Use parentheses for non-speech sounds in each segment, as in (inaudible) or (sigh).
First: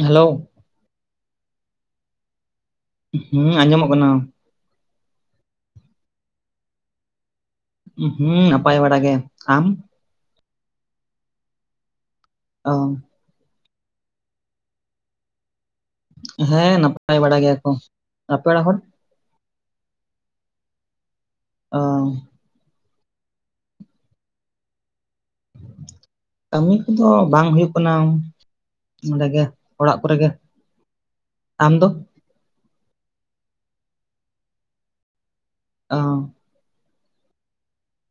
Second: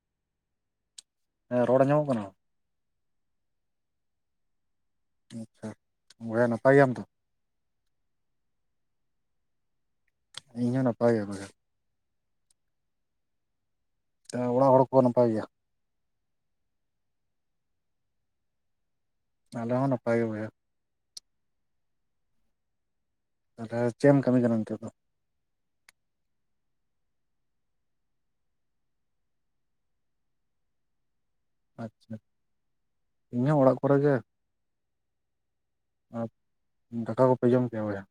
Hello. ᱦᱮᱸ ᱨᱚᱲ ᱟᱡᱚᱢᱚᱜ ᱠᱟᱱᱟ? ᱦᱩᱸ ᱟᱸᱡᱚᱢᱚᱜ ᱠᱟᱱᱟ᱾ ᱟᱪᱪᱷᱟ ᱵᱚᱭᱦᱟ ᱱᱟᱯᱟᱭ ᱜᱮᱭᱟᱢ ᱛᱚ? ᱦᱩᱸ ᱱᱟᱯᱟᱭ ᱵᱟᱲᱟ ᱜᱮ᱾ ᱟᱢ? ᱤᱧᱦᱚᱸ ᱱᱟᱯᱟᱭ ᱜᱮ ᱵᱚᱭᱦᱟ᱾ ᱚ᱾ ᱚᱲᱟᱜ ᱦᱚᱲ ᱠᱚ ᱱᱟᱯᱟᱭ ᱜᱮᱭᱟ? ᱦᱮᱸ ᱱᱟᱯᱟᱭ ᱵᱟᱲᱟ ᱜᱮᱭᱟ ᱠᱚ᱾ ᱟᱯᱮ ᱚᱲᱟᱜ ᱦᱚᱲ? ᱟᱞᱮ ᱦᱚᱸ ᱱᱟᱯᱟᱭ ᱜᱮ ᱵᱚᱭᱦᱟ᱾ ᱚ᱾ ᱛᱟᱦᱚᱞᱮ ᱪᱮᱫ ᱮᱢ ᱠᱟᱹᱢᱤ ᱠᱟᱱᱟ ᱱᱤᱛᱚᱜ ᱫᱚ? ᱠᱟᱹᱢᱤ ᱠᱚᱫᱚ ᱵᱟᱝ ᱦᱩᱭᱩᱜ ᱠᱟᱱᱟ᱾ ᱱᱚᱰᱮ ᱜᱮ ᱚᱲᱟᱜ ᱠᱚᱨᱮ ᱜᱮ᱾ ᱟᱢ ᱫᱚ ᱟᱪᱪᱷᱟ ᱤᱧ ᱦᱚᱸ ᱚᱲᱟᱜ ᱠᱚᱨᱮ ᱜᱮ᱾ ᱚ ᱟᱨ ᱫᱟᱠᱟ ᱠᱚᱯᱮ ᱡᱚᱢ ᱠᱮᱭᱟ ᱵᱚᱭᱦᱟ?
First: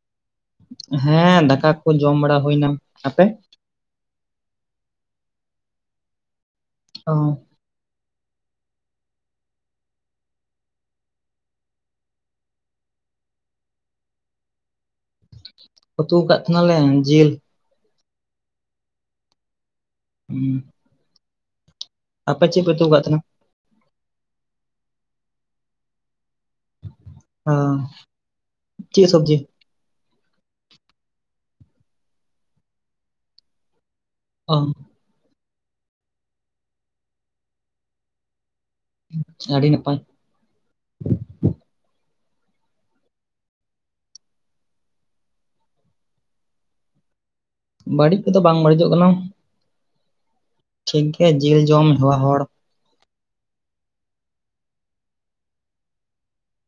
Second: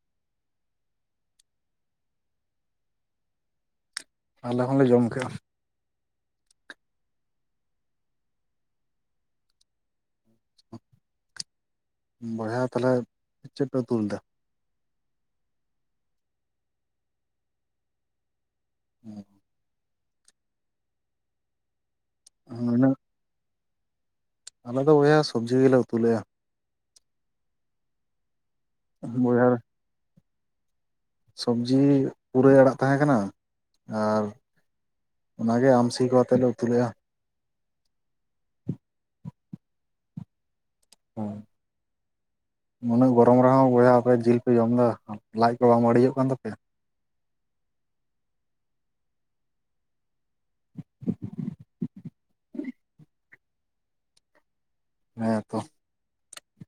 ᱦᱮᱸ ᱫᱟᱠᱟ ᱠᱚ ᱡᱚᱢ ᱵᱟᱲᱟ ᱦᱩᱭᱱᱟ᱾ ᱟᱯᱮ? ᱟᱞᱮ ᱦᱚᱸᱞᱮ ᱡᱚᱢ ᱠᱮᱜᱼᱟ᱾ (unintelligible) ᱵᱚᱭᱦᱟ ᱛᱟᱦᱞᱮ ᱪᱮᱫ ᱯᱮ ᱫᱩᱞ ᱞᱮᱫᱟ? ᱩᱛᱩ ᱟᱠᱟᱫ ᱛᱟᱦᱮᱱᱟᱞᱮ ᱡᱤᱞ᱾ ᱦᱮᱸ᱾ ᱦᱩᱸ᱾ ᱟᱯᱮ ᱪᱮᱫ ᱯᱮ ᱛᱩ ᱱᱩᱱᱟᱹᱜ ᱠᱟᱫ ᱛᱟᱸᱦᱮᱱᱟ? ᱟᱞᱮ ᱫᱚ ᱵᱚᱭᱦᱟ ᱥᱚᱵᱽᱡᱤ ᱜᱮᱞᱮ ᱩᱛᱩ ᱞᱮᱼᱟ᱾ ᱦᱮᱸ (unintelligible) ᱥᱚᱵᱽᱡᱤ ᱯᱩᱨᱟᱹᱭ ᱟᱲᱟᱜ ᱛᱟᱦᱮᱸ ᱠᱟᱱᱟ ᱟᱨ ᱚ᱾ ᱚᱱᱟᱜᱮ ᱟᱢᱥᱤ ᱠᱚ ᱛᱮ ᱞᱮ ᱩᱛᱩᱞᱮᱼᱟ᱾ ᱟᱹᱰᱤ ᱱᱟᱯᱟᱭ᱾ ᱦᱚᱸ᱾ ᱩᱱᱟᱹᱜ ᱜᱚᱨᱚᱢ ᱨᱮᱦᱚᱸ ᱵᱚᱭᱦᱟ ᱟᱯᱮ ᱡᱤᱞ ᱯᱮ ᱡᱚᱢ ᱫᱟ, ᱞᱟᱡ ᱠᱚ ᱵᱟᱝ ᱵᱟᱹᱲᱤᱡᱚᱜ ᱠᱟᱱ ᱛᱟᱯᱮᱭᱟ? ᱵᱟᱹᱲᱤᱡ ᱠᱚᱫᱚ ᱵᱟᱝ ᱵᱟᱹᱲᱤᱡᱚᱜ ᱠᱟᱱᱟ ᱴᱷᱤᱠ ᱜᱮᱭᱟ ᱡᱤᱞ ᱡᱚᱢ ᱦᱮᱣᱟ ᱦᱚᱲ ᱦᱮᱸ ᱛᱚ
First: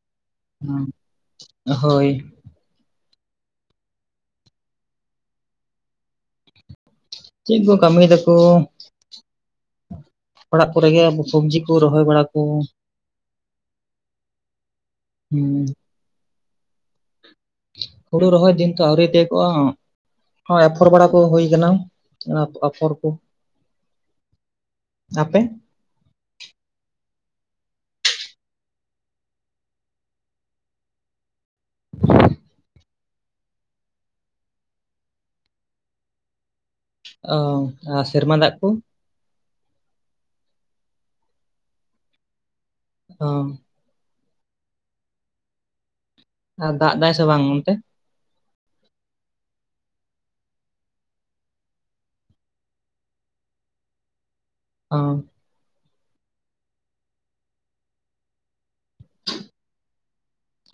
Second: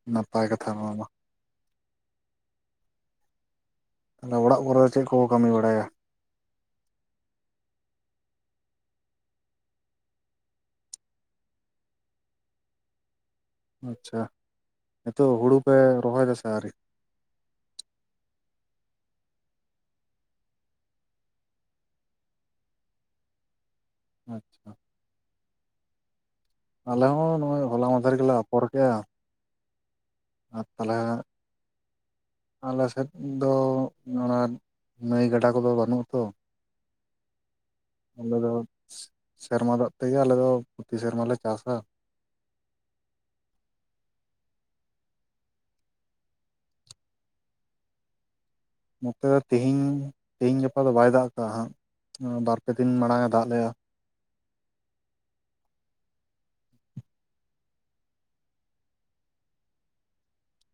ᱱᱟᱯᱟᱭ ᱠᱟᱛᱷᱟ ᱱᱚᱣᱟ ᱫᱚ ᱦᱚ ᱦᱳᱭ ᱛᱟᱦᱚᱞᱮ ᱚᱲᱟᱜ ᱠᱚᱨᱮ ᱫᱚ ᱪᱮᱫ ᱠᱚᱠᱚ ᱠᱟᱹᱢᱤ ᱵᱟᱲᱟᱭᱟ ᱪᱮᱫ ᱠᱚ ᱠᱟᱹᱢᱤᱭ ᱫᱟᱠᱚ ᱚᱲᱟᱜ ᱠᱚᱨᱮᱜᱮ ᱥᱚᱵᱽᱡᱤ ᱠᱚ ᱨᱚᱦᱚᱭ ᱵᱟᱲᱟ ᱠᱚ ᱟᱪᱪᱷᱟ ᱱᱤᱛᱳᱜ ᱦᱩᱲᱩ ᱦᱩᱸ ᱯᱮ ᱨᱚᱦᱚᱭ ᱫᱟᱥᱮ ᱟᱹᱣᱨᱤ ᱦᱩᱲᱩ ᱨᱚᱦᱚᱭ ᱫᱤᱱ ᱛᱚ ᱟᱹᱣᱨᱤ ᱛᱤᱭᱚᱜᱚᱜᱼᱟ (inaudible) ᱦᱚᱸᱜ ᱚᱭ ᱮᱯᱷᱚᱨ ᱵᱟᱲᱟ ᱠᱚ ᱦᱩᱭ ᱟᱠᱟᱱᱟ ᱟᱯ ᱟᱯᱷᱚᱨ ᱠᱚ ᱟᱪᱪᱷᱟ ᱟᱯᱮ ᱟᱞᱮ ᱦᱚᱸ ᱱᱚᱜᱼᱚᱭ ᱦᱚᱞᱟ ᱢᱟᱦᱫᱷᱮᱨ ᱜᱮᱞᱮ ᱟᱯᱷᱚᱨ ᱠᱮᱫᱼᱟ ᱟᱨ ᱛᱟᱦᱚᱞᱮ ᱟᱞᱮᱥᱮᱫ ᱫᱚ ᱚᱱᱟ ᱱᱟᱹᱭ ᱜᱟᱰᱟ ᱠᱚᱫᱚ ᱵᱟᱹᱱᱩᱜ ᱟᱛᱚ ᱚ ᱟᱞᱮ ᱫᱚ ᱥᱮᱨᱢᱟ ᱫᱟᱜ ᱛᱮᱜᱮ ᱟᱞᱮ ᱫᱚ (inaudible) ᱥᱮᱨᱢᱟ ᱞᱮ ᱪᱟᱥᱟ ᱳ ᱟᱨ ᱫᱟᱜ ᱫᱟᱭ ᱥᱮ ᱵᱟᱝ ᱚᱱᱛᱮ ᱱᱚᱛᱮ ᱫᱚ ᱛᱤᱦᱮᱧ ᱛᱤᱦᱤᱧ ᱜᱟᱯᱟ ᱫᱚ ᱵᱟᱭ ᱫᱟᱜ ᱫᱟ ᱦᱟᱸᱜ ᱵᱟᱨᱯᱮ ᱫᱤᱱ ᱢᱟᱲᱟᱝ ᱮ ᱫᱟᱜ ᱞᱮᱜᱼᱟ ᱚ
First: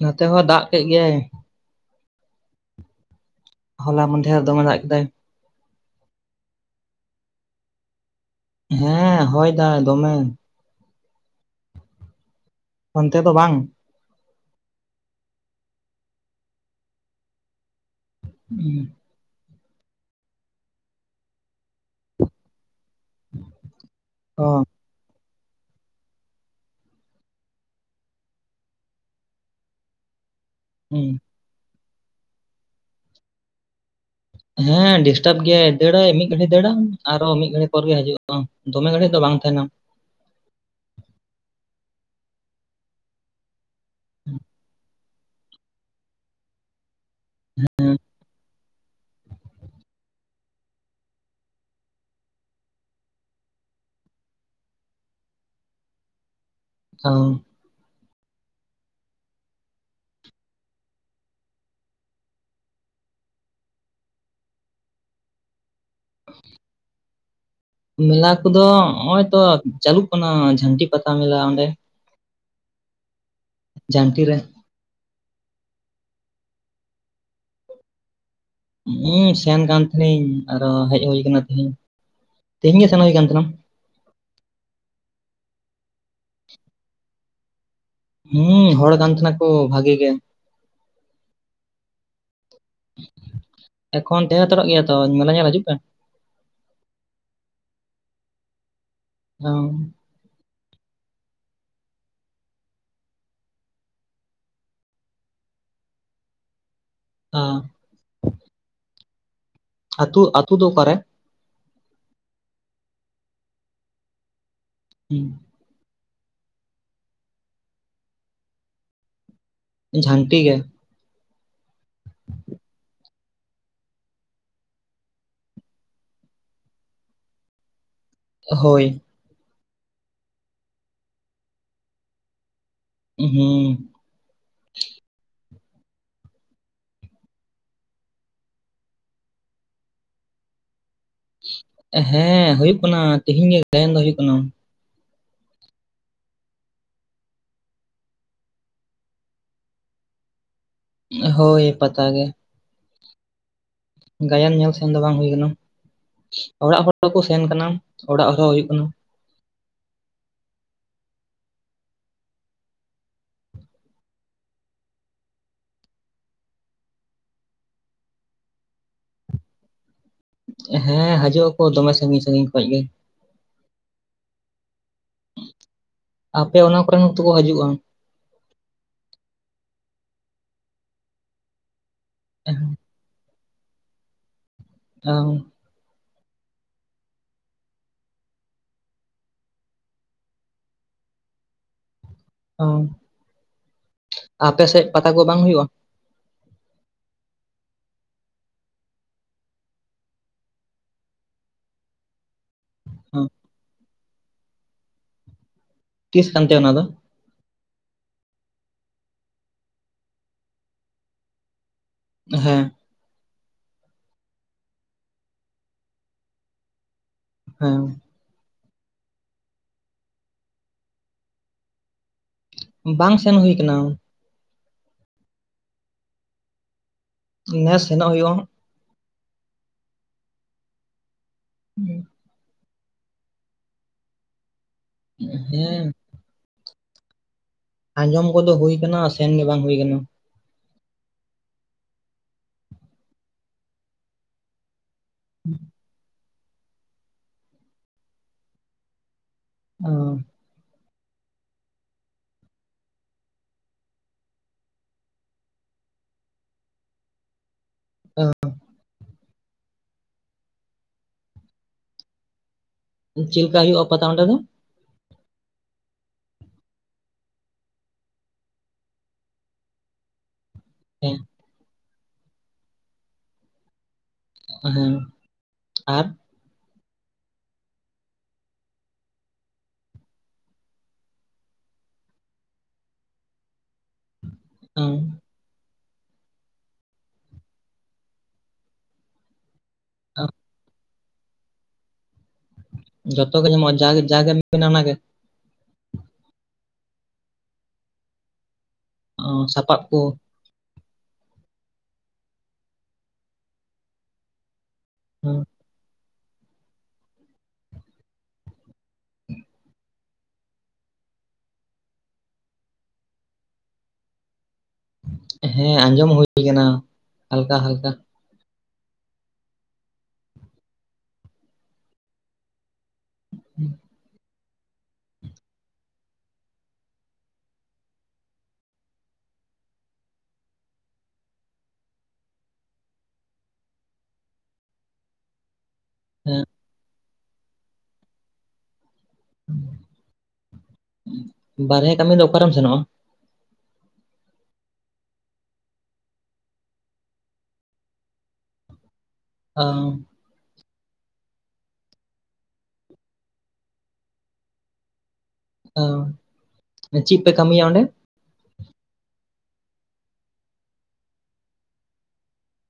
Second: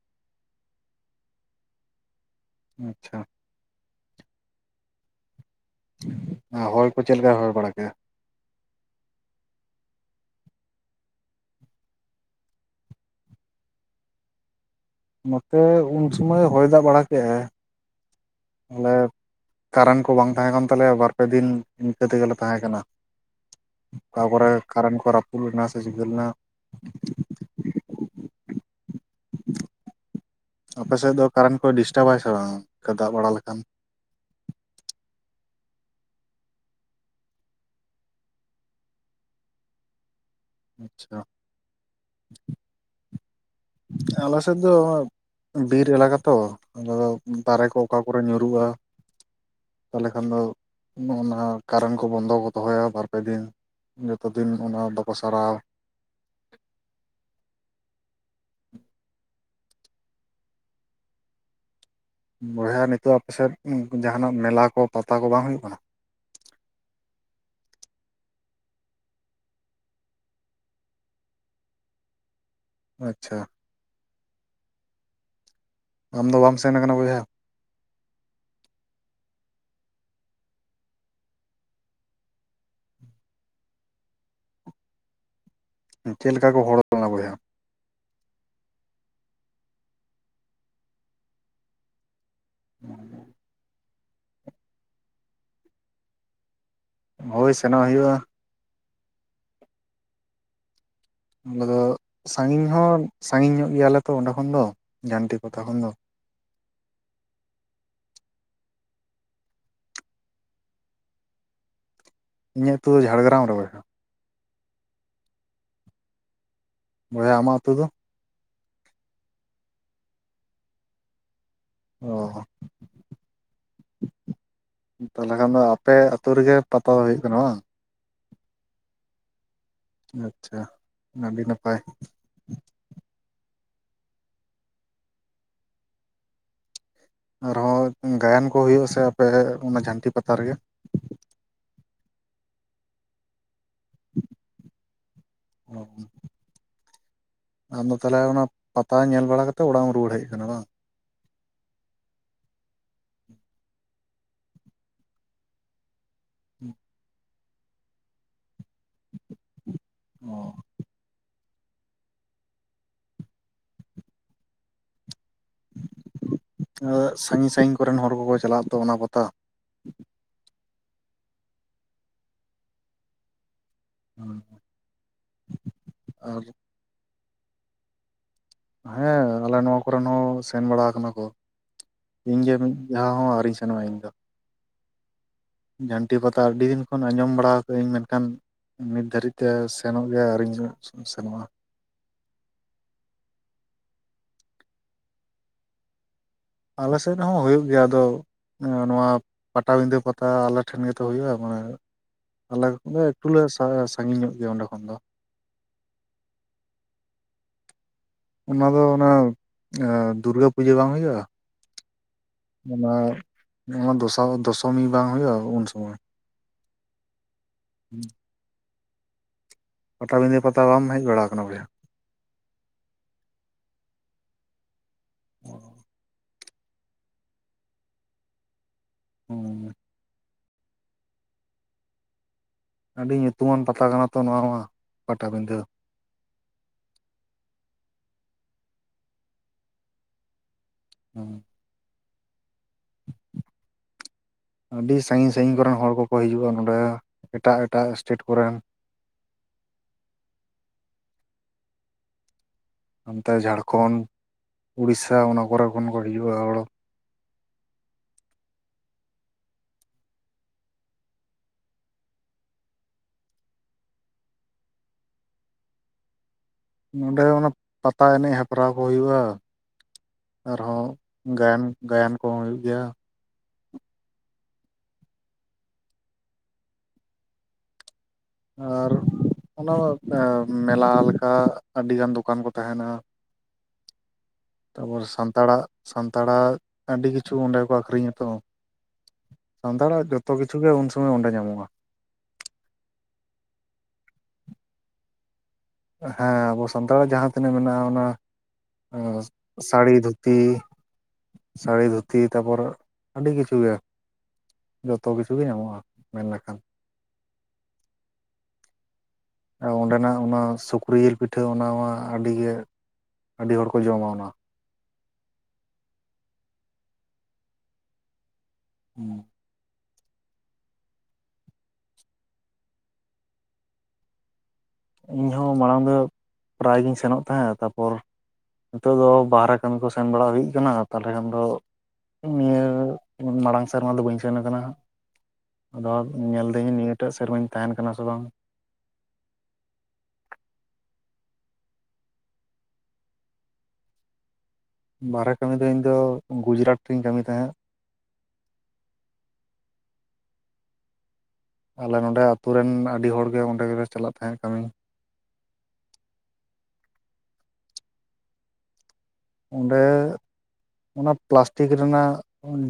ᱱᱚᱛᱮ ᱦᱚᱸ ᱫᱟᱜ ᱠᱮᱫ ᱜᱮᱭᱟᱭ ᱟᱪᱪᱷᱟ ᱦᱚᱞᱟ ᱢᱟᱱᱫᱷᱮᱨ ᱫᱚᱢᱮ ᱫᱟᱜ ᱠᱮᱫᱟᱭ ᱟᱨ ᱦᱚᱭ ᱠᱚ ᱪᱮᱫ ᱞᱮᱠᱟᱭ ᱦᱚᱭ ᱵᱟᱲᱟ ᱠᱮ ᱦᱮᱸ ᱦᱚᱭ ᱫᱟᱭ ᱫᱚᱢᱮ ᱚᱱᱛᱮ ᱫᱚ ᱵᱟᱝ ᱱᱚᱛᱮ ᱩᱱ ᱥᱚᱢᱚᱭ ᱦᱚᱭ ᱫᱟᱜ ᱵᱟᱲᱟ ᱠᱮᱜ ᱟᱭ ᱟᱞᱮ ᱠᱟᱨᱮᱱ ᱠᱚ ᱵᱟᱝ ᱛᱟᱦᱮᱸ ᱠᱟᱱ ᱛᱟᱞᱮᱭᱟ ᱵᱟᱨ ᱯᱮ ᱫᱤᱱ ᱤᱱᱠᱟᱹ ᱛᱮᱜᱮᱞᱮ ᱛᱟᱦᱮᱸ ᱠᱟᱱᱟ ᱚᱠᱟ ᱠᱚᱨᱮ ᱚ ᱠᱟᱨᱮᱱ ᱠᱚ ᱨᱟᱹᱯᱩᱫ ᱞᱮᱱᱟ ᱥᱮ ᱪᱤᱠᱟᱹ ᱞᱮᱱᱟ ᱟᱯᱮᱥᱮᱫ ᱦᱩᱸ ᱫᱚ ᱠᱟᱨᱮᱱ ᱠᱚᱭ ᱰᱤᱥᱴᱟᱵᱟᱭ ᱥᱮ ᱵᱟᱝ ᱚᱱᱠᱟ ᱫᱟᱜ ᱵᱟᱲᱟ ᱞᱮᱠᱷᱟᱱ ᱦᱮᱸ ᱰᱤᱥᱴᱟᱯ ᱜᱮᱭᱟᱭ ᱫᱟᱹᱲᱟᱭ ᱢᱤᱫ ᱜᱷᱟᱹᱲᱤᱡ ᱫᱟᱹᱲᱟ ᱟᱨᱦᱚ ᱢᱤᱫ ᱜᱷᱟᱹᱲᱤᱡ ᱯᱚᱨ ᱜᱮ ᱦᱤᱡᱩᱜᱼᱟ ᱫᱚᱢᱮ ᱜᱷᱟᱹᱲᱤᱡ ᱫᱚ ᱵᱟᱝ ᱛᱟᱦᱮᱱᱟ ᱟᱪᱪᱷᱟ ᱟᱞᱮᱥᱮᱫ ᱫᱚ ᱵᱤᱨ ᱮᱞᱟᱠᱟ ᱛᱚ ᱟᱫᱚ ᱫᱟᱨᱮ ᱠᱚ ᱚᱠᱟ ᱠᱚᱨᱮ ᱧᱩᱨᱩᱜᱼᱟ ᱛᱟᱞᱦᱮ ᱠᱷᱟᱱ ᱫᱚ ᱱᱚᱜ ᱚᱱᱟ ᱠᱟᱨᱮᱱᱴ ᱠᱚ ᱵᱚᱱᱫᱚ ᱠᱚ ᱫᱚᱦᱚᱭᱟ ᱵᱟᱨᱯᱮ ᱫᱤᱱ ᱡᱚᱛᱚ ᱫᱤᱱ ᱚᱱᱟ ᱵᱟᱠᱚ ᱥᱟᱨᱟᱣ (unintelligible) ᱵᱚᱭᱦᱟ ᱱᱤᱛᱚᱜ ᱟᱯᱮᱥᱮᱫ ᱡᱟᱦᱟᱱᱟᱜ ᱢᱮᱞᱟ ᱠᱚ ᱯᱟᱛᱟ ᱠᱚ ᱵᱟᱝ ᱦᱩᱭᱩᱜ ᱠᱟᱱᱟ (inaudible) ᱢᱮᱞᱟ ᱠᱚᱫᱚ ᱱᱚᱜ ᱚᱭ ᱛᱚ ᱪᱟᱹᱞᱩᱜ ᱠᱟᱱᱟ ᱡᱷᱟᱹᱱᱴᱤ ᱯᱟᱛᱟ ᱢᱮᱞᱟ ᱚᱸᱰᱮ ᱟᱪᱪᱷᱟ ᱡᱷᱟᱹᱱᱴᱤ ᱨᱮ ᱟᱢ ᱫᱚ ᱵᱟᱢ ᱥᱮᱱ ᱟᱠᱟᱱᱟ ᱵᱚᱭᱦᱟ ᱤᱧᱤᱧ ᱥᱮᱱ ᱟᱠᱟᱱ ᱛᱟᱦᱮᱱᱟ ᱟᱨᱚ ᱦᱮᱡ ᱦᱳᱭᱠᱟᱱᱟ ᱛᱤᱦᱤᱧ ᱛᱤᱦᱤᱧ ᱜᱮ ᱥᱮᱱ ᱦᱩᱭ ᱠᱟᱱ ᱛᱟᱦᱮᱱᱟ ᱪᱮᱫ ᱞᱮᱠᱟ ᱠᱚ ᱦᱚᱲᱚ ᱞᱮᱱᱟ ᱵᱚᱭᱦᱟ ᱦᱩᱸ ᱦᱚᱲ ᱠᱟᱱ ᱛᱟᱦᱮᱱᱟ ᱠᱚ ᱵᱷᱟᱜᱮ ᱜᱮ ᱮᱠᱷᱚᱱ ᱛᱟᱦᱮᱸ ᱦᱟᱛᱟᱲᱚᱜ ᱜᱮᱭᱟ ᱛᱚ ᱢᱮᱞᱟ ᱧᱮᱞ ᱦᱤᱡᱩᱜ ᱯᱮ ᱦᱳᱭ ᱥᱮᱱᱚᱜ ᱦᱳᱭᱳᱜᱼᱟ (unintelligible) ᱟᱞᱮ ᱫᱚ ᱥᱟᱺᱜᱤᱧ ᱦᱚᱸ ᱥᱟᱺᱜᱤᱧ ᱧᱚᱜ ᱜᱮᱭᱟᱞᱮ ᱛᱚ ᱚᱸᱰᱮ ᱠᱷᱚᱱ ᱫᱚ ᱡᱷᱟᱱᱴᱤ ᱯᱟᱛᱟ ᱠᱷᱚᱱ ᱫᱚ ᱟ ᱟᱛᱩ, ᱟᱛᱩ ᱫᱚ ᱚᱠᱟᱨᱮ? ᱤᱧᱟᱹᱜ ᱟᱛᱩ ᱫᱚ ᱡᱷᱟᱲᱜᱨᱟᱢ ᱨᱮ ᱵᱚᱭᱦᱟ ᱦᱮᱸ ᱵᱚᱭᱦᱟ ᱟᱢᱟᱜ ᱟᱛᱩ ᱫᱚ? ᱡᱷᱟᱱᱴᱤ ᱜᱮ ᱚ ᱛᱟᱞᱦᱮ ᱠᱷᱟᱱ ᱫᱚ ᱟᱯᱮ ᱟᱛᱳ ᱨᱮᱜᱮ ᱯᱟᱛᱟ ᱫᱚ ᱦᱩᱭᱩᱜ ᱠᱟᱱᱟ ᱵᱟᱝ? ᱦᱳᱭ ᱟᱪᱪᱷᱟ, ᱟᱰᱤ ᱱᱟᱯᱟᱭ ᱤᱸᱦᱤᱸ ᱟᱨᱦᱚᱸ ᱜᱟᱭᱟᱱ ᱠᱚ ᱦᱩᱭᱩᱜᱼᱟ ᱥᱮ ᱟᱯᱮ ᱚᱱᱟ ᱡᱷᱟᱱᱴᱤ ᱯᱟᱛᱟ ᱨᱮᱜᱮ? ᱦᱮᱸ ᱦᱩᱭᱩᱜ ᱠᱟᱱᱟ ᱛᱤᱦᱤᱧ ᱜᱮ ᱜᱟᱭᱟᱱ ᱫᱚ ᱦᱩᱭᱩᱜ ᱠᱟᱱᱟ ᱚ ᱟᱢ ᱫᱚ ᱛᱟᱦᱚᱞᱮ ᱚᱱᱟ ᱯᱟᱛᱟ ᱧᱮᱞ ᱵᱟᱲᱟ ᱠᱟᱛᱮ ᱚᱲᱟᱜ ᱮᱢ ᱨᱩᱣᱟᱹᱲ ᱦᱮᱡ ᱟᱠᱟᱱᱟ ᱵᱟᱝ? ᱦᱳᱭ ᱯᱟᱛᱟ ᱜᱮ ᱜᱟᱭᱟᱱ ᱧᱮᱞ ᱥᱮᱱ ᱫᱚ ᱵᱟᱝ ᱦᱩᱭ ᱟᱠᱟᱱᱟ ᱚᱲᱟᱜ ᱦᱚᱠᱚ ᱥᱮᱱ ᱟᱠᱟᱱᱟ ᱚᱲᱟᱜ ᱦᱚᱨᱚ ᱦᱩᱭᱩᱜ ᱠᱟᱱᱟ ᱚ ᱥᱟᱜᱤᱧ ᱥᱟᱜᱤᱧ ᱠᱚᱨᱮᱱ ᱦᱚᱲ ᱠᱚᱠᱚ ᱪᱟᱞᱟᱜᱼᱟ ᱛᱚ ᱚᱱᱟ ᱯᱟᱛᱟ ᱦᱮᱸ ᱦᱟᱡᱩᱜ ᱟᱠᱚ ᱫᱚᱢᱮ ᱥᱟᱺᱜᱤᱧ ᱥᱟᱺᱜᱤᱧ ᱠᱷᱚᱡ ᱜᱮ ᱦᱮᱸ ᱟᱯᱮ ᱚᱱᱟ ᱠᱚᱨᱮᱱ ᱦᱚᱸ ᱛᱚ ᱠᱚ ᱦᱟᱡᱩᱜᱼᱟ ᱦᱮᱸ ᱟᱞᱮ ᱱᱚᱣᱟ ᱠᱚᱨᱮᱱ ᱦᱚᱸ ᱠᱚ ᱥᱮᱱ ᱵᱟᱲᱟ ᱠᱟᱱᱟ ᱠᱚ ᱤᱧ ᱜᱮ ᱢᱤᱫ ᱡᱷᱟᱣ ᱦᱚᱸ ᱟᱹᱣᱨᱤᱧ ᱥᱮᱱᱚᱜᱼᱟ ᱤᱧ ᱫᱚ ᱟᱸᱩ ᱡᱷᱟᱱᱴᱤ ᱯᱟᱛᱟ ᱟᱰᱤ ᱫᱤᱱ ᱠᱷᱚᱱ ᱟᱸᱡᱚᱢ ᱵᱟᱲᱟ ᱠᱟᱜ ᱟᱹᱧ ᱢᱮᱱᱠᱷᱟᱱ ᱱᱤᱛ ᱫᱷᱟᱹᱨᱤᱡ ᱛᱮ ᱥᱮᱱᱚᱜ ᱜᱮ ᱟᱣᱨᱤᱧ ᱥᱮᱱᱚᱜᱼᱟ ᱚ ᱟᱯᱮᱥᱮᱫ ᱯᱟᱛᱟ ᱠᱚ ᱵᱟᱝ ᱦᱩᱭᱩᱜᱼᱟ? ᱟᱞᱮ ᱥᱮᱫ ᱨᱮᱦᱚᱸ ᱦᱳᱭᱳᱜ ᱜᱮᱭᱟ ᱟᱫᱚ ᱮᱸ ᱱᱚᱣᱟ ᱯᱟᱴᱟᱵᱤᱸᱫᱟᱹ ᱯᱟᱛᱟ ᱟᱞᱮᱴᱷᱮᱱ ᱜᱮᱛᱚ ᱦᱩᱭᱩᱜᱼᱟ ᱢᱟᱱᱮ ᱟᱞᱮ ᱮᱠᱴᱩᱞᱮ ᱥᱟ ᱥᱟᱜᱤᱧ ᱧᱚᱜ ᱜᱮᱭᱟ ᱚᱸᱰᱮ ᱠᱷᱚᱱ ᱫᱚ ᱛᱤᱥ ᱠᱟᱱᱛᱮ ᱚᱱᱟ ᱫᱚ? ᱚᱱᱟ ᱫᱚ ᱚᱱᱟ ᱫᱩᱨᱜᱟᱹ ᱯᱩᱡᱟᱹ ᱵᱟᱝ ᱦᱩᱭᱩᱜᱼᱟ ᱦᱮᱸ ᱚᱱᱟ ᱚᱱᱟ ᱫᱚᱥᱟᱨ ᱫᱚᱥᱚᱢᱤ ᱵᱟᱝ ᱦᱩᱭᱩᱜᱼᱟ ᱩᱱ ᱥᱚᱢᱚᱭ ᱦᱮᱸ ᱯᱟᱴᱟᱵᱤᱸᱫᱟᱹ ᱯᱟᱛᱟ ᱵᱟᱢ ᱦᱮᱡ ᱵᱟᱲᱟ ᱠᱟᱱᱟ ᱵᱚᱭᱦᱟ? ᱵᱟᱝ ᱥᱮᱱ ᱦᱩᱭ ᱠᱟᱱᱟ ᱚ ᱱᱮᱥ ᱥᱮᱱᱚᱜ ᱦᱩᱭᱩᱜᱼᱟ ᱦᱟᱸᱜ ᱦᱩᱸ (inaudible) ᱟᱹᱰᱤ ᱧᱩᱛᱩᱢᱟᱱ ᱯᱟᱛᱟ ᱠᱟᱱᱟ ᱛᱚ ᱱᱚᱣᱟ ᱢᱟ ᱯᱟᱴᱟᱵᱤᱸᱫᱟᱹ ᱦᱮᱸ ᱟᱸᱡᱚᱢ ᱠᱚᱫᱚ ᱦᱩᱭ ᱠᱟᱱᱟ ᱥᱮᱱ ᱜᱮ ᱵᱟᱝ ᱦᱩᱭ ᱠᱟᱱᱟ ᱦᱩᱸ ᱟᱹᱰᱤ ᱥᱟᱹᱜᱤᱧ ᱥᱟᱹᱜᱤᱧ ᱠᱚᱨᱮᱱ ᱦᱚᱲ ᱠᱚ ᱠᱚ ᱦᱤᱡᱩᱜᱼᱟ ᱱᱚᱸᱰᱮ ᱮᱴᱟᱜ ᱮᱴᱟᱜ ᱥᱴᱮᱴ ᱠᱚᱨᱮᱱ ᱚᱸ ᱦᱟᱱᱛᱮ ᱡᱷᱟᱲᱠᱷᱚᱸᱰ ᱩᱲᱤᱥᱥᱟ ᱚᱱᱟ ᱠᱚᱨᱮ ᱠᱷᱚᱱ ᱠᱚ ᱦᱤᱡᱩᱜᱼᱟ ᱦᱚᱲ ᱦᱮᱸ ᱦᱚᱸ (inaudible) ᱪᱮᱫ ᱞᱮᱠᱟ ᱦᱩᱭᱳᱜ ᱠᱟᱱᱟ ᱚᱸᱰᱮ ᱫᱚ? ᱱᱚᱸᱰᱮ ᱚᱱᱮ ᱯᱟᱛᱟ ᱮᱱᱮᱡ ᱦᱮᱯᱨᱟᱣ ᱠᱚ ᱦᱩᱭᱩᱜᱼᱟ ᱟᱨᱦᱚᱸ ᱦᱮᱸ ᱜᱟᱭᱟᱱ ᱜᱟᱭᱟᱱ ᱠᱚᱦᱚᱸ ᱦᱩᱭᱩᱜ ᱜᱮᱭᱟ᱾ ᱦᱮᱸ ᱟᱨ? ᱟᱨ ᱚᱱᱟ ᱢᱮᱞᱟ ᱞᱮᱠᱟ ᱟᱹᱰᱤᱜᱟᱱ ᱫᱚᱠᱟᱱ ᱠᱚ ᱛᱟᱸᱦᱮᱱᱟ᱾ ᱛᱟᱨᱯᱚᱨ ᱥᱟᱱᱛᱟᱲᱟᱜ ᱥᱟᱱᱛᱟᱲᱟᱜ ᱟᱹᱰᱤ ᱠᱤᱪᱷᱩ ᱚᱸᱰᱮ ᱠᱚ ᱟᱹᱠᱷᱨᱤᱧᱟ ᱛᱚ ᱥᱟᱱᱛᱟᱲᱟᱜ ᱡᱷᱚᱛᱚ ᱠᱤᱪᱷᱩ ᱜᱮ ᱩᱱ ᱥᱚᱢᱚᱭ ᱚᱸᱰᱮ ᱧᱟᱢᱚᱜᱼᱟ᱾ ᱡᱷᱚᱛᱚ ᱜᱮ ᱧᱟᱢᱚᱜ ᱟ ᱡᱟ ᱡᱟᱜᱮᱢ ᱢᱱᱟ ᱚᱱᱟ ᱜᱮ? ᱦᱮᱸ ᱟᱵᱚ ᱥᱟᱱᱛᱟᱲᱟᱜ ᱡᱟᱦᱟᱸ ᱛᱤᱱᱟᱹᱜ ᱢᱮᱱᱟᱜᱼᱟ ᱚᱱᱟ᱾ ᱟᱸ ᱥᱟᱯᱟᱵ ᱠᱚ ᱥᱟᱥᱟᱝ ᱫᱷᱩᱛᱤ ᱥᱟᱹᱲᱤ ᱫᱷᱩᱛᱤ ᱛᱟᱨᱯᱚᱨ ᱟᱹᱰᱤ ᱠᱤᱪᱷᱩ ᱜᱮ ᱡᱷᱚᱛᱚ ᱠᱤᱪᱷᱩ ᱜᱮ ᱧᱟᱢᱚᱜᱼᱟ᱾ ᱢᱮᱱ ᱞᱮᱠᱷᱟᱱ ᱚᱸᱰᱮᱱᱟᱜ ᱚᱱᱟ ᱥᱩᱠᱨᱤ ᱡᱤᱞ ᱯᱤᱴᱷᱟᱹ ᱚᱱᱟ ᱢᱟ ᱟᱹᱰᱤᱜᱮ ᱟᱹᱰᱤ ᱦᱚᱲ ᱠᱚ ᱡᱚᱢᱟ ᱚᱱᱟ᱾ ᱦᱮᱸ ᱟᱸᱡᱚᱢ ᱦᱩᱭ ᱠᱟᱱᱟ ᱦᱟᱞᱠᱟ ᱦᱟᱞᱠᱟ ᱾ ᱦᱩᱸᱻ (inaudible) (inaudible) ᱤᱧᱦᱚᱸ ᱢᱟᱲᱟᱝ ᱫᱚ ᱯᱨᱟᱭ ᱜᱤᱧ ᱥᱮᱱᱚᱜ ᱛᱟᱦᱮᱸᱫ ᱛᱟᱯᱚᱨ ᱱᱤᱛᱚᱜ ᱫᱚ ᱵᱟᱦᱮᱨᱮ ᱠᱟᱹᱢᱤ ᱠᱚ ᱥᱮᱱ ᱵᱟᱲᱟ ᱦᱩᱭᱩᱜ ᱠᱟᱱᱟ ᱛᱟᱦᱚᱞᱮ ᱠᱷᱟᱱ ᱫᱚ ᱱᱤᱭᱟᱹ ᱢᱟᱲᱟᱝ ᱥᱮᱨᱢᱟ ᱫᱚ ᱵᱟᱹᱧ ᱥᱮᱱ ᱠᱟᱱᱟ ᱦᱟᱸᱜ᱾ ᱟᱫᱚ ᱦᱮᱸ ᱧᱮᱞ ᱫᱟᱹᱧ ᱱᱤᱭᱟᱹᱴᱟᱜ ᱥᱮᱨᱢᱟᱧ ᱛᱟᱸᱦᱮᱱ ᱠᱟᱱᱟ ᱥᱮ ᱵᱟᱝ? ᱵᱟᱨᱦᱮ ᱠᱟᱹᱢᱤ ᱫᱚ ᱚᱠᱟᱨᱮᱢ ᱥᱮᱱᱚᱜᱼᱟ? ᱵᱟᱨᱦᱮ ᱠᱟᱹᱢᱤ ᱫᱚ ᱤᱧ ᱫᱚ ᱜᱩᱡᱽᱨᱟᱴ ᱨᱮᱧ ᱠᱟᱹᱢᱤ ᱛᱟᱦᱮᱸᱜ᱾ ᱟᱸᱻ ᱟᱞᱮ ᱱᱚᱰᱮ ᱟᱹᱛᱩ ᱨᱮᱱ ᱟᱹᱰᱤ ᱦᱚᱲ ᱜᱮ ᱚᱸᱰᱮ ᱜᱮᱞᱮ ᱪᱟᱞᱟᱜ ᱛᱟᱦᱮᱸᱜ ᱠᱟᱹᱢᱤ᱾ ᱚ ᱪᱤᱜ ᱯᱮ ᱠᱟᱹᱢᱤᱭᱟ ᱚᱱᱰᱮ? ᱚᱱᱰᱮ ᱚᱱᱟ ᱯᱞᱟᱥᱴᱤᱠ ᱨᱮᱱᱟᱜ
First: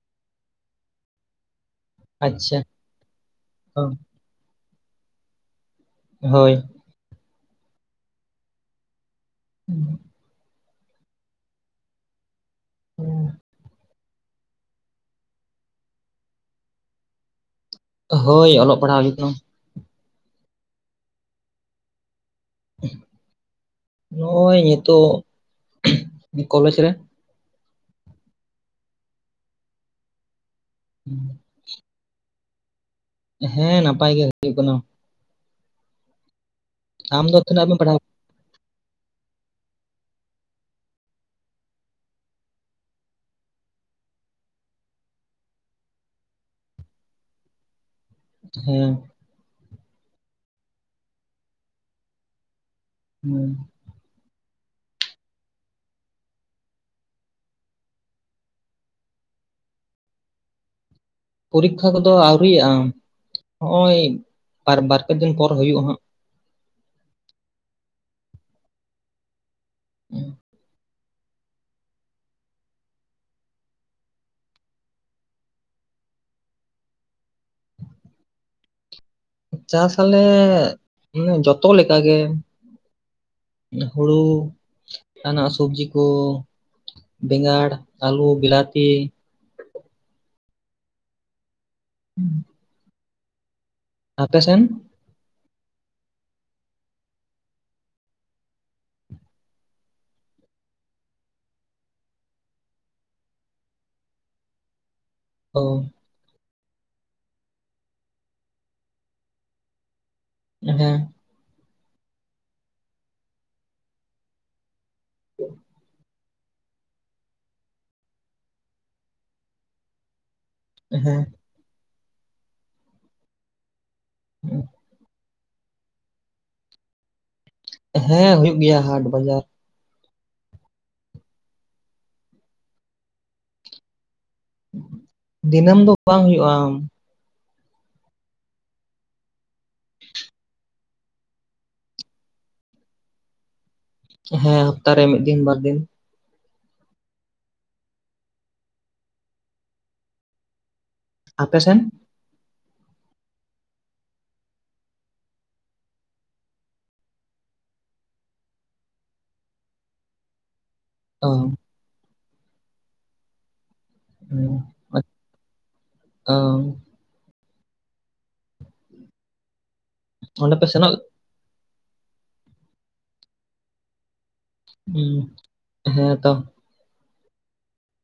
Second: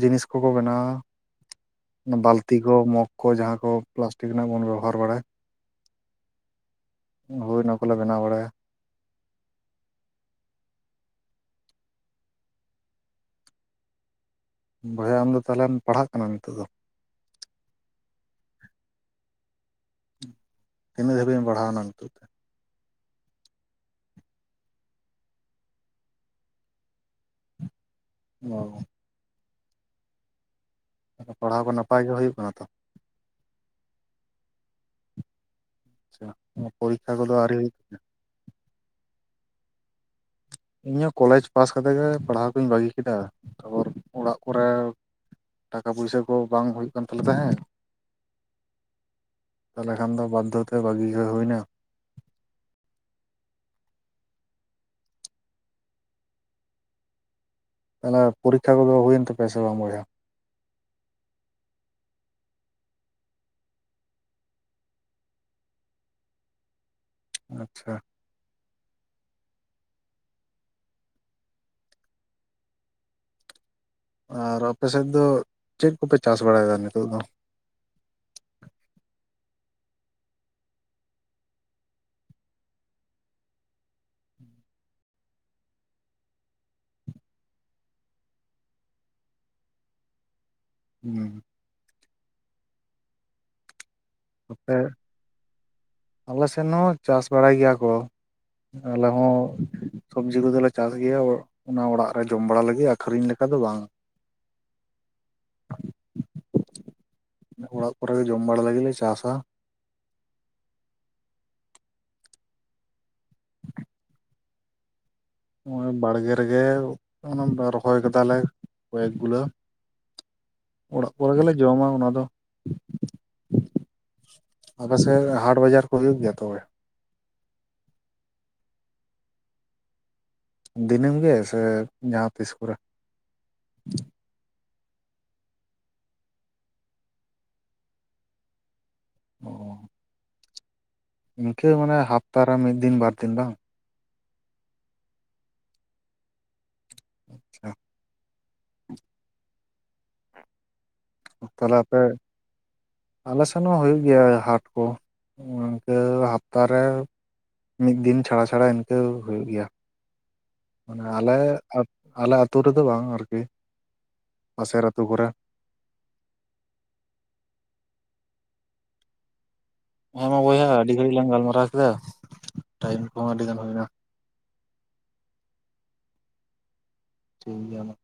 ᱡᱤᱱᱤᱥ ᱠᱚ ᱠᱚ ᱵᱮᱱᱟᱣᱟ᱾ ᱵᱟᱹᱞᱛᱤ ᱟᱪᱪᱷᱟ ᱠᱚ ᱢᱚᱜᱽ ᱠᱚ ᱡᱟᱦᱟᱸ ᱠᱚ ᱚ, ᱯᱞᱟᱥᱴᱤᱠ ᱨᱮᱱᱟᱜ ᱵᱚᱱ ᱵᱮᱵᱚᱦᱟᱨ ᱵᱟᱲᱟᱭ᱾ ᱦᱳᱭ᱾ ᱦᱳᱭ ᱚᱱᱟ ᱠᱚᱞᱮ ᱵᱮᱱᱟᱣ ᱵᱟᱲᱟᱭᱟ᱾ (inaudible) ᱵᱚᱭᱦᱟ ᱟᱢᱫᱚ ᱛᱟᱦᱚᱞᱮᱢ ᱯᱟᱲᱦᱟᱜ ᱠᱟᱱᱟ ᱱᱤᱛᱚᱜ ᱫᱚ? ᱦᱳᱭ ᱚᱞᱚᱜ ᱯᱟᱲᱦᱟᱣ ᱦᱩᱭᱩᱜ ᱠᱟᱱᱟ᱾ ᱛᱤᱱᱟᱹᱜ ᱫᱷᱟᱹᱵᱤᱡ ᱵᱮᱱ ᱯᱟᱲᱦᱟᱣᱱᱟ ᱱᱤᱛᱚᱜ ᱛᱮ? ᱱᱚᱜᱼᱚᱭ ᱱᱤᱛᱳᱜ ᱠᱚᱞᱮᱡᱽ ᱨᱮ᱾ ᱚᱸ ᱯᱟᱲᱦᱟᱣ ᱠᱚ ᱱᱟᱯᱟᱭ ᱜᱮ ᱦᱩᱭᱩᱜ ᱠᱟᱱᱟ ᱛᱚ᱾ ᱦᱮᱸ ᱱᱟᱯᱟᱭ ᱜᱮ ᱦᱩᱭᱩᱜ ᱠᱟᱱᱟ᱾ ᱟᱪᱪᱷᱟ ᱯᱚᱨᱤᱠᱠᱷᱟ ᱟᱢ ᱠᱚᱫᱚ ᱫᱚ ᱟᱣᱨᱤ ᱦᱩᱭᱩ ᱛᱤᱱᱟᱹᱜ ᱮᱢ ᱛᱮ? ᱯᱟᱲᱦᱟᱣ ᱤᱧᱦᱚᱸ ᱠᱚᱞᱮᱡᱽ ᱯᱟᱥ ᱠᱟᱛᱮᱜ ᱜᱮ ᱯᱟᱲᱦᱟᱣ ᱠᱚᱧ ᱵᱟᱹᱜᱤ ᱠᱮᱫᱟ ᱛᱟᱯᱚᱨ ᱚᱲᱟᱜ ᱠᱚᱨᱮ ᱴᱟᱠᱟ ᱯᱚᱭᱥᱟᱹ ᱠᱚ ᱵᱟᱝ ᱦᱩᱭᱩᱜ ᱠᱟᱱ ᱛᱟᱞᱮᱭᱟ ᱦᱮᱸᱫ᱾ ᱦᱮᱸᱻ ᱛᱟᱦᱚᱞᱮ ᱠᱷᱟᱱ ᱫᱚ ᱵᱟᱫᱫᱷᱚᱛᱮ ᱵᱟᱹᱜᱤ ᱜᱮ ᱦᱩᱭᱱᱟ᱾ ᱦᱩᱸᱻ ᱛᱟᱦᱚᱞᱮ ᱯᱚᱨᱤᱠᱠᱷᱟ ᱠᱚᱫᱚ ᱦᱩᱭᱮᱱ ᱛᱟᱯᱮᱭᱟ ᱥᱮ ᱵᱟᱝ ᱵᱚᱭᱦᱟ? ᱯᱚᱨᱤᱠᱷᱟ ᱠᱚᱫᱚ ᱟᱹᱣᱨᱤᱭᱟᱜᱼᱟ ᱦᱚᱜ ᱚᱭ ᱵᱟᱨ ᱯᱮ ᱫᱤᱱ ᱯᱚᱨ ᱦᱩᱭᱩᱜ ᱟ ᱦᱟᱜ᱾ ᱟᱪᱪᱷᱟ᱾ ᱦᱩᱸ ᱟᱨ ᱟᱯᱮ ᱥᱮᱫ ᱫᱚ ᱪᱮᱫ ᱠᱚᱯᱮ ᱪᱟᱥ ᱵᱟᱲᱟᱭᱮᱫᱟ ᱱᱤᱛᱚᱜ ᱫᱚ? ᱪᱟᱥ ᱟᱞᱮ ᱡᱚᱛᱚ ᱞᱮᱠᱟ ᱜᱮ ᱦᱩᱲᱩ ᱡᱟᱦᱟᱱᱟᱜ ᱥᱚᱵᱡᱤ ᱠᱚ ᱵᱮᱸᱜᱟᱲ ᱟᱞᱩ ᱵᱮᱞᱟᱛᱤ ᱦᱮᱸ ᱦᱩᱸ ᱥᱮᱱ ᱟᱯᱮ ᱟᱞᱮ ᱥᱮᱱ ᱦᱚᱸ ᱪᱟᱥ ᱵᱟᱲᱟᱭ ᱜᱮᱭᱟ ᱠᱚ ᱟᱞᱮ ᱦᱚᱸ ᱥᱚᱵᱡᱤ ᱠᱚᱫᱚᱞᱮ ᱪᱟᱥ ᱜᱮᱭᱟ ᱚᱱᱟ ᱚᱲᱟᱜ ᱨᱮ ᱡᱚᱢ ᱵᱟᱲᱟ ᱞᱟᱹᱜᱤᱫ ᱟᱠᱷᱨᱤᱧ ᱞᱮᱠᱟ ᱫᱚ ᱵᱟᱝ ᱚ ᱚᱲᱟᱜ ᱠᱚᱨᱮ ᱜᱮ ᱡᱚᱢ ᱵᱟᱲᱟ ᱞᱟᱹᱜᱤᱫᱞᱮ ᱪᱟᱥᱟ (inaudible) (inaudible) ᱱᱚᱜᱚᱭ ᱵᱟᱲᱜᱮ ᱨᱮᱜᱮ ᱨᱚᱦᱚᱭ ᱠᱮᱫᱫᱟᱞᱮ ᱠᱚᱭᱮᱠ ᱜᱩᱞᱟᱹ ᱚᱲᱟᱜ ᱦᱮᱸ ᱠᱚᱨᱮ ᱜᱮᱞᱮ ᱡᱚᱢᱟ ᱚᱱᱟ ᱫᱚ ᱟᱯᱮᱥᱮᱫ ᱦᱟᱴ ᱵᱟᱡᱟᱨ ᱠᱚ ᱦᱩᱭᱩᱜ ᱜᱮᱭᱟ ᱛᱚᱵᱮ ᱦᱮᱸ ᱦᱩᱭᱩᱜ ᱜᱮᱭᱟ ᱦᱟᱴ ᱵᱟᱡᱟᱨ ᱫᱤᱱᱟᱹᱢ ᱜᱮ ᱥᱮ ᱡᱟᱦᱟᱸ ᱛᱤᱥ ᱠᱚᱨᱮ ᱫᱤᱱᱟᱹᱢ ᱫᱚ ᱵᱟᱝ ᱦᱩᱭᱩᱜᱼᱟ ᱚ (inaudible) ᱤᱱᱠᱟᱹ ᱢᱟᱱᱮ ᱦᱟᱯᱛᱟᱟᱨᱮ ᱢᱤᱫ ᱫᱤᱱ ᱵᱟᱨ ᱫᱤᱱ ᱵᱟᱝ ᱦᱮᱸ ᱦᱟᱯᱛᱟᱟᱨᱮ ᱢᱤᱫ ᱫᱤᱱ ᱵᱟᱨᱫᱤᱱ ᱟᱪᱪᱷᱟ ᱛᱟᱦᱞᱮ ᱟᱯᱮ ᱟᱞᱮ ᱥᱮᱱ ᱦᱚᱸ ᱦᱩᱭᱩᱜ ᱜᱮᱭᱟ ᱦᱟᱴ ᱠᱚ ᱤᱱᱠᱟᱹ ᱦᱟᱯᱛᱟᱟᱨᱮ ᱢᱤᱫ ᱫᱤᱱ ᱪᱷᱟᱲᱟ ᱪᱷᱟᱲᱟ ᱤᱱᱠᱟᱹ ᱦᱩᱭᱩᱜ ᱜᱮᱭᱟ ᱢᱟᱱᱮ ᱚ ᱟᱞᱮ ᱟᱞᱮ ᱟᱹᱛᱩ ᱨᱮᱫᱚ ᱵᱟᱝ ᱟᱨᱠᱤ ᱯᱟᱥᱮᱨ ᱟᱹᱛᱩ ᱠᱚᱨᱮ ᱦᱮᱸ ᱚ ᱦᱮᱸ ᱢᱟ ᱚᱸᱰᱮ ᱵᱚᱭᱦᱟ ᱯᱮ ᱟᱹᱰᱤ ᱥᱮᱱᱚᱜ ᱜᱷᱟᱹᱲᱤᱡ ᱞᱟᱝ ᱜᱟᱞᱢᱟᱨᱟᱣ ᱠᱮᱫᱟ ᱴᱟᱭᱤᱢ ᱠᱚᱦᱚᱸ ᱟᱹᱰᱤ ᱜᱟᱱ ᱦᱩᱭᱱᱟ ᱦᱮᱸ ᱛᱚ ᱴᱷᱤᱠ ᱜᱮᱭᱟ ᱢᱟ